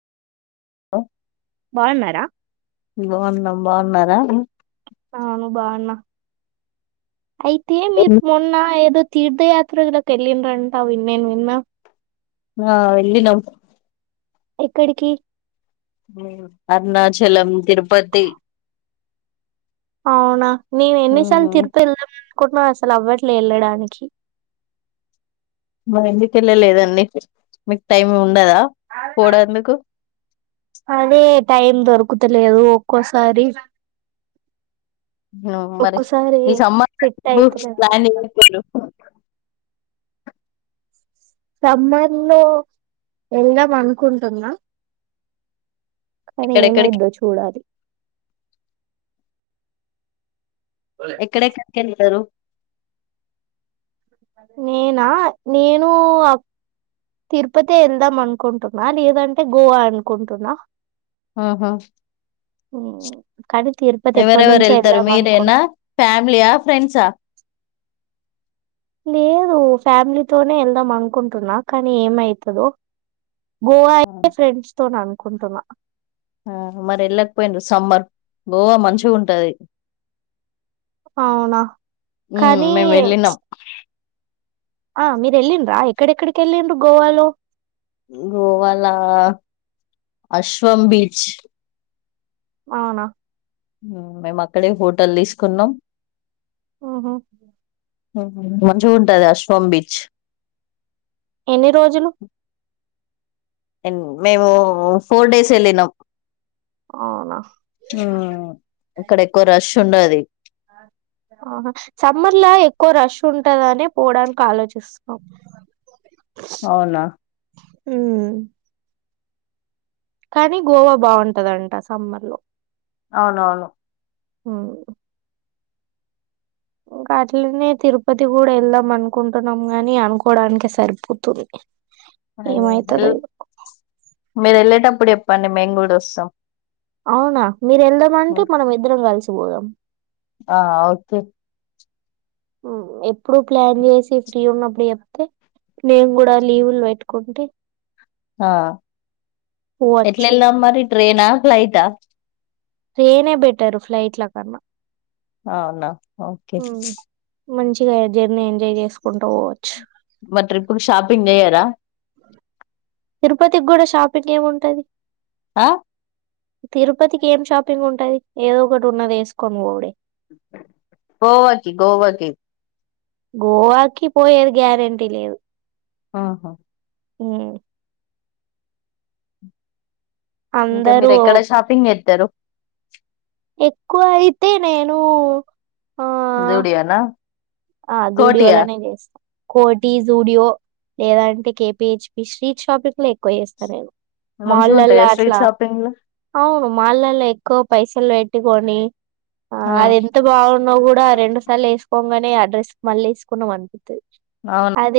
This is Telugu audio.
ఆ బాగున్నారా బాగున్నాం బాగున్నారా ఆ ను బాన్న అయితే మీరు మొన్న ఏదో తీర్థయాత్రలా కలినరా అంటా నిను విన్నా ఆ వెళ్ళ నమ్ ఎక్కడికి అరుణాచలం తిరుపతి అవునా నను ఎన్నసార్లు మ్మ్ తిరుపతి వెళ్దాం అనుకున్న అసలు అవ్వట్లే వెళ్ళడానికి. మా ఎందుకు వెళ్ళలేదండి మీకు టైము అదే టైం దొరుకు తతలేదు ఒక్కోసారి మరి ఒక్కోసారి నమ్ సెట్ అయితలేదు [unintelligible] సమ్మన్ లో వెళ్దాం అనుకుంటున్నా కానీ ఎక్కడెక్కడికి ఏమైద్దో చూడాలి ఎక్కడెక్కడికి వెళ్తారు. నేనా నేను తిరుపతి వెళ్దాం అనుకుంటున్నా లేదంటే గోవా అనుకుంటున్నా. ఆహ ఉమ్, కానీ తిరుపతి ఎప్పటి ఎవరెవరు నుంచో వెళ్తారు వెళ్దాం అనుకుంటున్నా మీరేనా ఫ్యామిలీయా ఫ్రెండ్సా. లేదు ఫ్యామిలీతోనే వెళ్దాం అనుకుంటున్నా కానీ ఏమవుతుదొ గోవా అయితే ఫ్రెండ్స్ తో నా కుంటున్న ఆ మరి వెళ్ళకపోయిం సమ్మర్ గోవా మంచిగా ఉంటది. అవునా మ్మ్, కానీ మేము వెళ్ళినాం ఆ మీరు వెళ్ళిండ్రా ఎక్కడెక్కడికి వెళ్ళిండు గోవాలో. గోవాల అశ్వం బీచ్ అవునా మేము అక్కడే హోటల్ తీసుకున్నాం. ఓహో మంచిగుంటది అశ్వం బీచ్ ఎన్ని రోజులు మేము ఫోర్ డేస్ వెళ్ళినాం అవునా ఇక్కడ ఎక్కువ రష్ చుండది హా సమ్మర్లా ఎక్కువ రష్ ఉంటదని పోవడానికి ఆలోచిస్తాం అవునా హు కానీ గోవా బాగుంటదంట సమ్మర్ లో అవునవును హు ఇంకా అట్లనే తిరుపతి కూడా వెళ్దాం అనుకుంటున్నాం గాని అనుకోవడానినికి సరిపోతుంది అయ్యో ఏమైతదో ఎల్ ఇగ మీరు ఎల్లట అప్పుడు చెప్పండి మెమీకూడా వస్తాం అవునా మీరు వెళ్దాము అంటే ఉమ్, మనం ఇద్దరం కలిసి పోదాం ఆ ఓకే ఎప్పుడు ప్లాన్ చేసి ఫ్రీ ఉన్నప్పుడు చెప్తే నేను కూడా లీవులు పెట్టుకుంటే ఆ పోవచ్చు ఎట్లల వెళ్దాం మరి ట్రెన్ ఆ ఫ్లాయిట్ ఆ ట్రైన్ బెట్టరు ఫ్లైట్ ల కన్నా అవునా ఓకే హ్మ్ మంచిగా జర్నీ ఎంజాయ్ చేసుకుంట పోవచ్చు మరి ట్రిప్పుకు షాపింగ్ చేయరా తిరుపతికి కూడా షాపింగ్ ఏమింటది ఆ తిరుపతికి ఏం షాపింగ్ ఉంటది ఏదో ఒకటి ఉన్నది వేసుకోని పోవుడే గోవాకి గోవా కి గోవాకి పోయేది గ్యారెంటీ లేదు ఆహా హు ఇంకా అందరూ మీరు ఎక్కడ షాపింగ్ చేస్తారు ఎక్కువ అయితే నేను ఆ జూడియోనా ఆ కోటియా జూడియోలనే చేస్తాం కోటి జూడియో లేదంటే కేపీహెచ్ పి స్ట్రీట్ షాపింగ్ లో ఎక్కువ చేస్తా నేను మాల్ మంచిగా ల ఉంటాయా స్ట్రీట్ అట్లా షాపింగ్ అవును మాల్ ల ఎక్కువ పైసలు పెట్టుకొని ఆ లో అది ఎంత బాగున్నా కూడా రెండు సలు వేసుకోగానే డ్రెస్ మళ్ళీ వేసుకుంన్నా అనిపి అవును [inaudible] అదే